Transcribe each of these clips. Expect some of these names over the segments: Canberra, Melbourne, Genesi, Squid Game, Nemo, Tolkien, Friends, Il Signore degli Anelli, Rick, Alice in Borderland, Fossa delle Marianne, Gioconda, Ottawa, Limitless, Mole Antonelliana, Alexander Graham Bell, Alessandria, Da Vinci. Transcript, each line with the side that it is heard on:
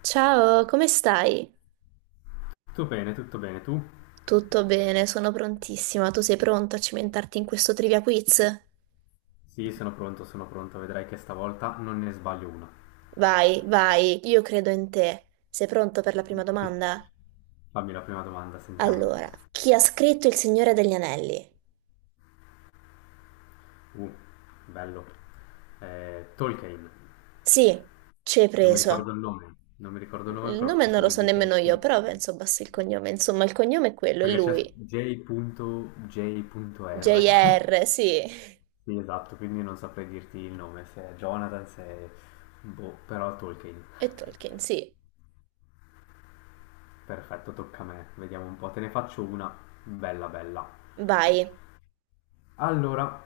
right: Ciao, come stai?
left: Tutto bene, tutto bene. Tu?
right: Tutto bene, sono prontissima. Tu sei pronto a cimentarti in questo trivia quiz?
left: Sì, sono pronto, sono pronto. Vedrai che stavolta non ne sbaglio una.
right: Vai, vai, io credo in te. Sei pronto per la prima
left: Vai.
right: domanda?
left: Fammi la prima domanda, sentiamo.
right: Allora, chi ha scritto Il Signore degli Anelli?
left: Uh, Bello. Tolkien.
right: Sì, ci hai
left: Non mi ricordo
right: preso.
left: il nome. Non mi ricordo il nome,
right: Il
left: però
right: nome non
left: posso
right: lo so
left: dirti solo
right: nemmeno io, però
left: Tolkien.
right: penso basti il cognome. Insomma, il cognome è quello, è
left: Perché c'è
right: lui.
left: J.J.R.
right: J.R., sì.
left: Sì, esatto, quindi non saprei dirti il nome, se è Jonathan, se è... Boh, però Tolkien.
right: E Tolkien, sì.
left: Perfetto, tocca a me. Vediamo un po', te ne faccio una bella bella.
right: Vai.
left: Allora,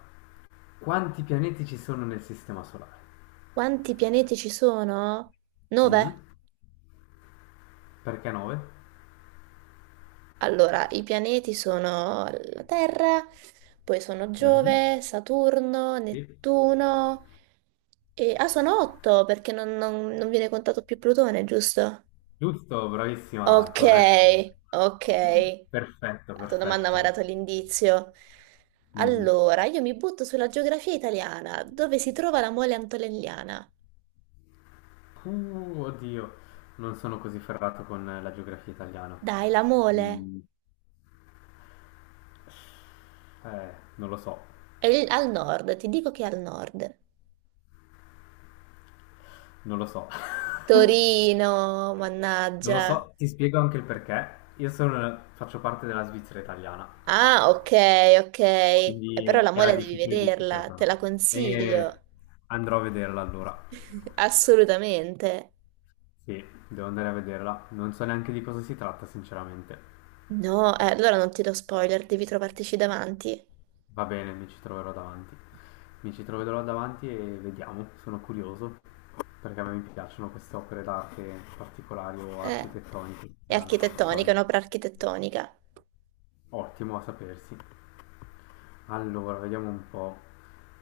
left: quanti pianeti ci sono nel Sistema Solare?
right: Quanti pianeti ci sono? Nove?
left: Mhm. Perché 9?
right: Allora, i pianeti sono la Terra, poi sono Giove, Saturno,
left: Sì.
right: Nettuno e... Ah, sono otto perché non viene contato più Plutone, giusto?
left: Giusto, bravissima,
right: Ok,
left: corretto.
right: ok.
left: Perfetto,
right: La tua domanda mi ha
left: perfetto.
right: dato l'indizio.
left: Mhm.
right: Allora, io mi butto sulla geografia italiana. Dove si trova la Mole Antonelliana?
left: Oddio, non sono così ferrato con la geografia italiana.
right: Dai, la Mole.
left: Mm, non lo so,
right: Al nord, ti dico che è al nord.
left: non lo so.
right: Torino,
left: Non lo
right: mannaggia.
left: so, ti spiego anche il perché. Io sono, faccio parte della Svizzera italiana.
right: Ah, ok, ok. E
left: Quindi
right: però la
left: era
right: mole devi
left: difficile, difficile
right: vederla,
left: per
right: te
left: me.
right: la
left: E
right: consiglio.
left: andrò a vederla allora.
right: Assolutamente.
left: Sì, devo andare a vederla. Non so neanche di cosa si tratta, sinceramente.
right: No, allora non ti do spoiler, devi trovartici davanti.
left: Va bene, mi ci troverò davanti. Mi ci troverò davanti e vediamo. Sono curioso perché a me mi piacciono queste opere d'arte particolari o
right: Eh,
left: architettoniche,
right: è
left: strane,
right: architettonica, è
left: architettoniche.
right: un'opera architettonica.
left: Ottimo a sapersi. Allora, vediamo un po'.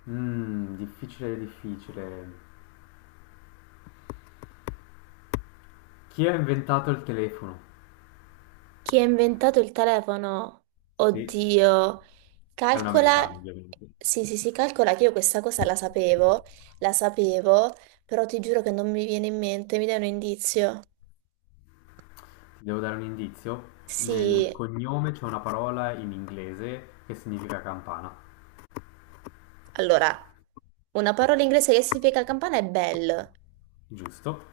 left: Difficile, difficile. Chi ha inventato il telefono?
right: Chi ha inventato il telefono?
left: Sì,
right: Oddio.
left: è un americano,
right: Calcola...
left: ovviamente.
right: Sì, sì, sì, calcola che io questa cosa la sapevo, però ti giuro che non mi viene in mente, mi dai un indizio?
left: Devo dare un indizio. Nel
right: Sì,
left: cognome c'è una parola in inglese che significa campana,
right: allora, una parola inglese che significa campana è bell.
left: giusto?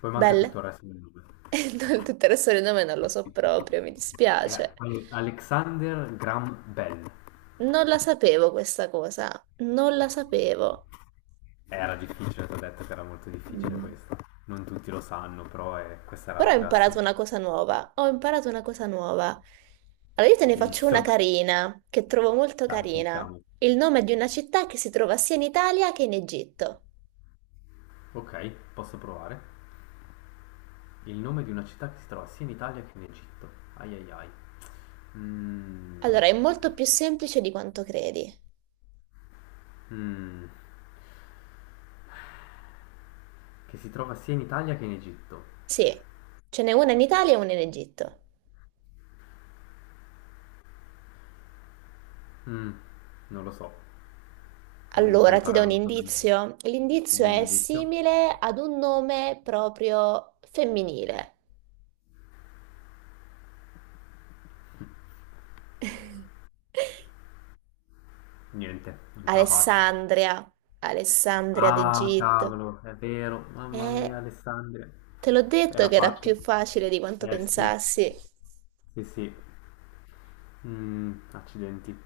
left: Poi manca tutto
right: Bell?
left: il resto del nome.
right: No, tutto il resto del nome non lo so proprio, mi
left: È
right: dispiace.
left: Alexander Graham Bell.
right: Non la sapevo questa cosa, non la sapevo.
left: Era difficile, ti ho detto che era molto difficile
right: Mm.
left: questa. Non tutti lo sanno, però è- questa era
right: Però ho
left: abbastanza...
right: imparato una cosa nuova, ho imparato una cosa nuova. Allora io te ne
left: Hai
right: faccio
left: visto?
right: una carina, che trovo molto
left: Dai,
right: carina.
left: sentiamo.
right: Il nome di una città che si trova sia in Italia che in Egitto.
left: Ok, posso provare. Il nome di una città che si trova sia in Italia che in Egitto. Ai ai ai. Mm,
right: Allora, è molto più semplice di quanto credi.
left: mm, che si trova sia in Italia che in Egitto.
right: Sì, ce n'è una in Italia e una in Egitto.
left: Mm, non lo so, mi fa
right: Allora, ti do
left: imparare
right: un
left: una cosa nuova.
right: indizio. L'indizio
left: Dammi un
right: è
left: indizio.
right: simile ad un nome proprio femminile.
left: Niente, non ce la faccio.
right: Alessandria, Alessandria
left: Ah,
right: d'Egitto.
left: cavolo, è vero. Mamma mia,
right: Eh,
left: Alessandria.
right: te l'ho detto
left: Era
right: che era più
left: facile.
right: facile di quanto
left: Eh sì,
right: pensassi.
left: sì, sì. Accidenti.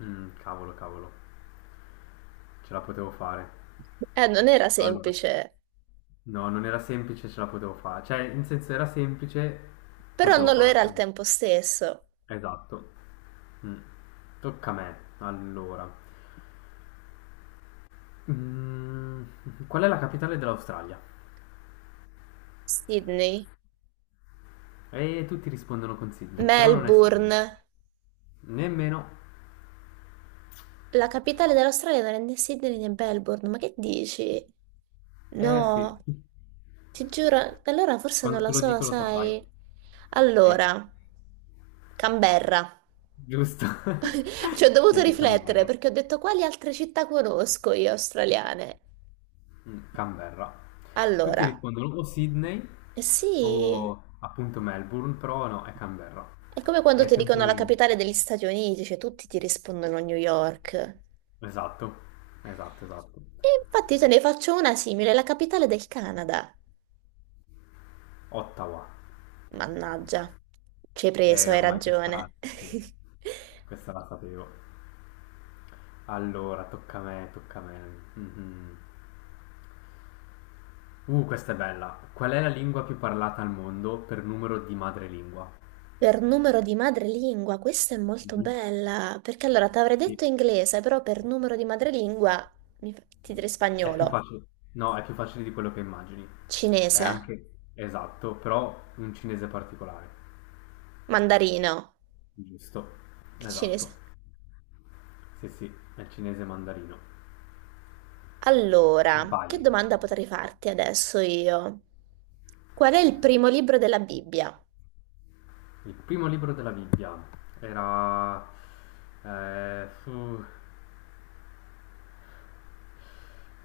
left: Cavolo, cavolo. Ce la potevo fare.
right: Non era
left: Allora,
right: semplice,
left: no, non era semplice, ce la potevo fare. Cioè, in senso era semplice,
right: però
left: potevo
right: non lo era al
left: farcela.
right: tempo stesso.
left: Esatto. Mm. Tocca a me. Allora. Qual è la capitale dell'Australia?
right: Sydney,
left: E tutti rispondono con Sydney, però non è Sydney.
right: Melbourne.
left: Nemmeno.
right: La capitale dell'Australia non è né Sydney né Melbourne, ma che dici?
left: Eh sì,
right: No. Ti giuro, allora forse non
left: quando
right: la
left: te lo
right: so,
left: dico lo saprai.
right: sai.
left: Eh,
right: Allora, Canberra.
left: giusto.
right: Ci ho
left: Sì,
right: dovuto
left: è
right: riflettere
left: Canberra.
right: perché ho detto quali altre città conosco io australiane.
left: Mm, Canberra. Tutti
right: Allora,
left: rispondono o Sydney
right: eh sì,
left: o appunto Melbourne, però no, è Canberra.
right: è come quando
left: È
right: ti dicono
left: sempre...
right: la capitale degli Stati Uniti, cioè tutti ti rispondono New York. E
left: Esatto, esatto, esatto.
right: infatti te ne faccio una simile, la capitale del Canada.
left: Ottawa.
right: Mannaggia, ci hai preso, hai
left: Ormai questa...
right: ragione.
left: Sì, sì, questa la sapevo. Allora, tocca a me, tocca a me. Mhm. Questa è bella. Qual è la lingua più parlata al mondo per numero di madrelingua?
right: Per numero di madrelingua, questa è molto
left: Mhm.
right: bella, perché allora ti avrei
left: Sì.
right: detto inglese, però per numero di madrelingua ti direi
left: È più
right: spagnolo,
left: facile. No, è più facile di quello che immagini. È
right: cinese,
left: anche esatto, però un cinese particolare.
right: mandarino,
left: Giusto.
right: il
left: Esatto.
right: cinese.
left: Sì, sì, è il cinese mandarino.
right: Allora, che
left: Vai.
right: domanda potrei farti adesso io? Qual è il primo libro della Bibbia?
left: Il primo libro della Bibbia era eh, fu-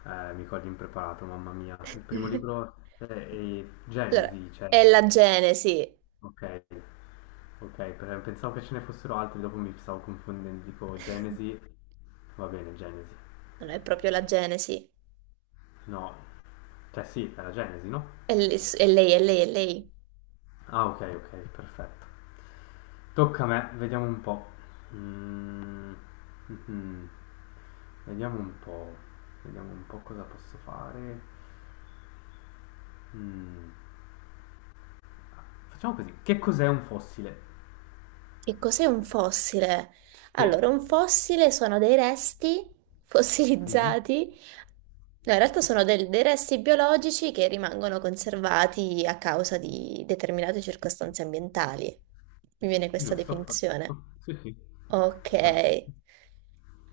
left: Mi cogli impreparato, mamma mia. Il primo libro è
right: Allora,
left: Genesi, cioè,
right: è la Genesi.
left: ok, ok, pensavo che ce ne fossero altri, dopo mi stavo confondendo, dico Genesi, va bene, Genesi.
right: Non è proprio la Genesi.
left: No, cioè sì, era Genesi, no?
right: È lei, e lei, è lei, è lei.
left: Ah, ok, ok, perfetto. Tocca a me, vediamo un po'. Mm, mhm. Vediamo un po', vediamo un po' cosa posso fare. Mm, Facciamo così, che cos'è un fossile?
right: Che cos'è un fossile?
left: Sì.
right: Allora, un fossile sono dei resti
left: Mhm.
right: fossilizzati, no, in realtà sono dei resti biologici che rimangono conservati a causa di determinate circostanze ambientali. Mi viene questa
left: Giusto,
right: definizione.
left: perfetto. Sì, sì, perfetto.
right: Ok,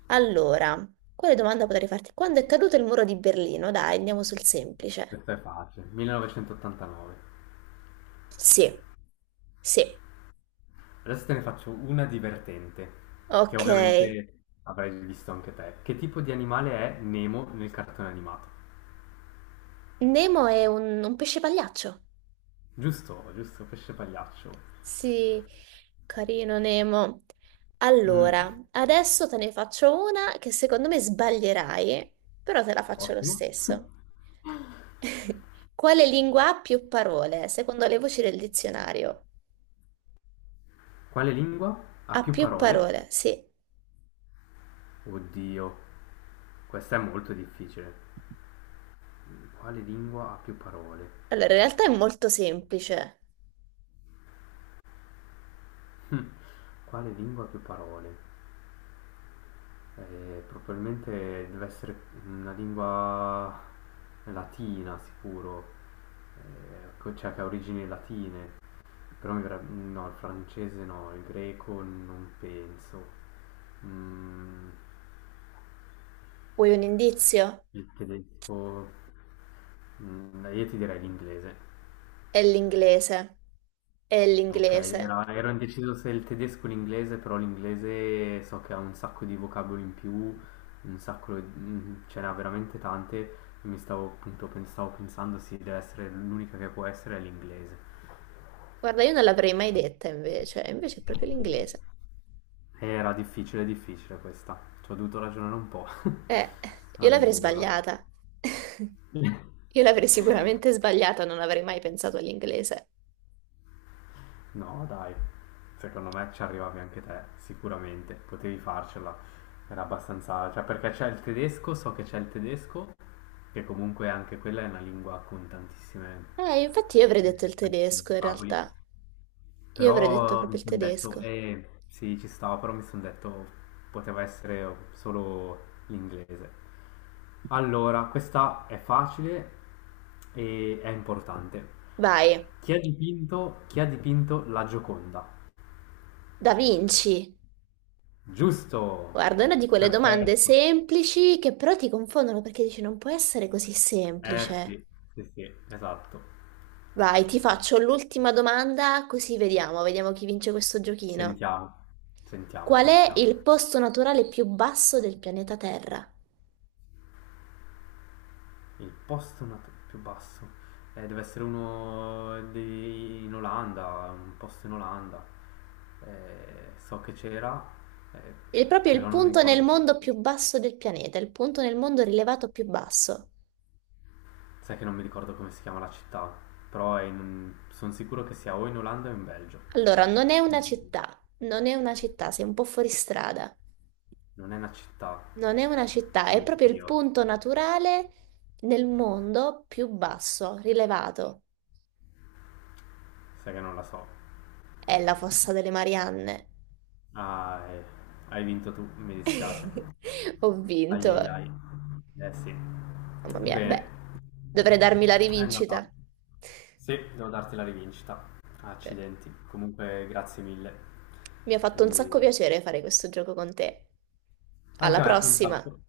right: allora, quale domanda potrei farti? Quando è caduto il muro di Berlino? Dai, andiamo sul semplice.
left: Questa è facile. 1989.
right: Sì, sì,
left: Adesso te ne faccio una divertente, che
right: ok.
left: ovviamente avrai visto anche te. Che tipo di animale è Nemo nel cartone animato?
right: Nemo è un pesce pagliaccio.
left: Giusto, giusto, pesce pagliaccio.
right: Sì, carino Nemo.
left: Mm,
right: Allora, adesso te ne faccio una che secondo me sbaglierai, però te la faccio lo
left: ottimo.
right: stesso. Quale lingua ha più parole, secondo le voci del dizionario?
left: Quale lingua ha
right: Ha
left: più
right: più
left: parole?
right: parole, sì.
left: Oddio, questa è molto difficile. Quale lingua ha più parole?
right: Allora, in realtà è molto semplice.
left: Quale lingua ha più parole? Probabilmente deve essere una lingua latina sicuro, co cioè che ha origini latine, però mi verreb no, il francese no, il greco non penso, mhmm,
right: Vuoi un indizio?
left: il tedesco, mhmm, io ti direi l'inglese.
right: È l'inglese. È
left: Ok,
right: l'inglese.
left: ero indeciso se il tedesco o l'inglese, però l'inglese so che ha un sacco di vocaboli in più, un sacco, ce n'ha veramente tante, mi stavo appunto stavo pensando sì, deve essere l'unica che può essere è l'inglese.
right: Guarda, io non l'avrei mai detta invece, invece è proprio l'inglese.
left: Era difficile, difficile questa, ci ho dovuto ragionare un po'.
right: Eh, io l'avrei
left: Allora,
right: sbagliata. Io l'avrei sicuramente sbagliata, non avrei mai pensato all'inglese.
left: no dai, secondo me ci arrivavi anche te, sicuramente, potevi farcela, era abbastanza, cioè perché c'è il tedesco, so che c'è il tedesco, che comunque anche quella è una lingua con tantissime,
right: Infatti io avrei detto il
left: tantissimi
right: tedesco in
left: vocaboli.
right: realtà. Io avrei detto
left: Però
right: proprio
left: mi
right: il
left: sono detto,
right: tedesco.
left: eh sì, ci stava, però mi sono detto poteva essere solo l'inglese. Allora, questa è facile e è importante.
right: Vai,
left: Chi ha dipinto la Gioconda?
right: Da Vinci.
left: Giusto,
right: Guarda, è una di quelle domande
left: perfetto.
right: semplici che però ti confondono perché dici non può essere così
left: Eh
right: semplice.
left: sì, sì, sì, esatto.
right: Vai, ti faccio l'ultima domanda così vediamo, vediamo chi vince questo giochino.
left: Sentiamo, sentiamo,
right: Qual è
left: sentiamo.
right: il posto naturale più basso del pianeta Terra?
left: Il più basso deve essere in Olanda, un posto in Olanda. So che c'era, eh,
right: È proprio il
left: però non mi
right: punto nel
left: ricordo come
right: mondo più
left: fosse.
right: basso del pianeta, il punto nel mondo rilevato più basso.
left: Sai che non mi ricordo come si chiama la città, però sono sicuro che sia o in Olanda o in Belgio.
right: Allora, non è una
left: Mm.
right: città, non è una città, sei un po' fuori strada.
left: Non è una città.
right: Non è una città, è proprio il
left: Oddio,
right: punto naturale nel mondo più basso, rilevato.
left: sai che non la so.
right: È la Fossa delle Marianne.
left: Ah, hai vinto tu, mi dispiace.
right: Ho
left: Ai
right: vinto.
left: ai ai. Eh sì.
right: Mamma mia,
left: Bene.
right: beh, dovrei darmi la
left: È andata.
right: rivincita.
left: Sì, devo darti la rivincita.
right: Beh,
left: Accidenti. Comunque, grazie mille.
right: mi ha fatto un sacco
left: E
right: piacere fare questo gioco con te. Alla
left: anche a me, un
right: prossima!
left: sacco.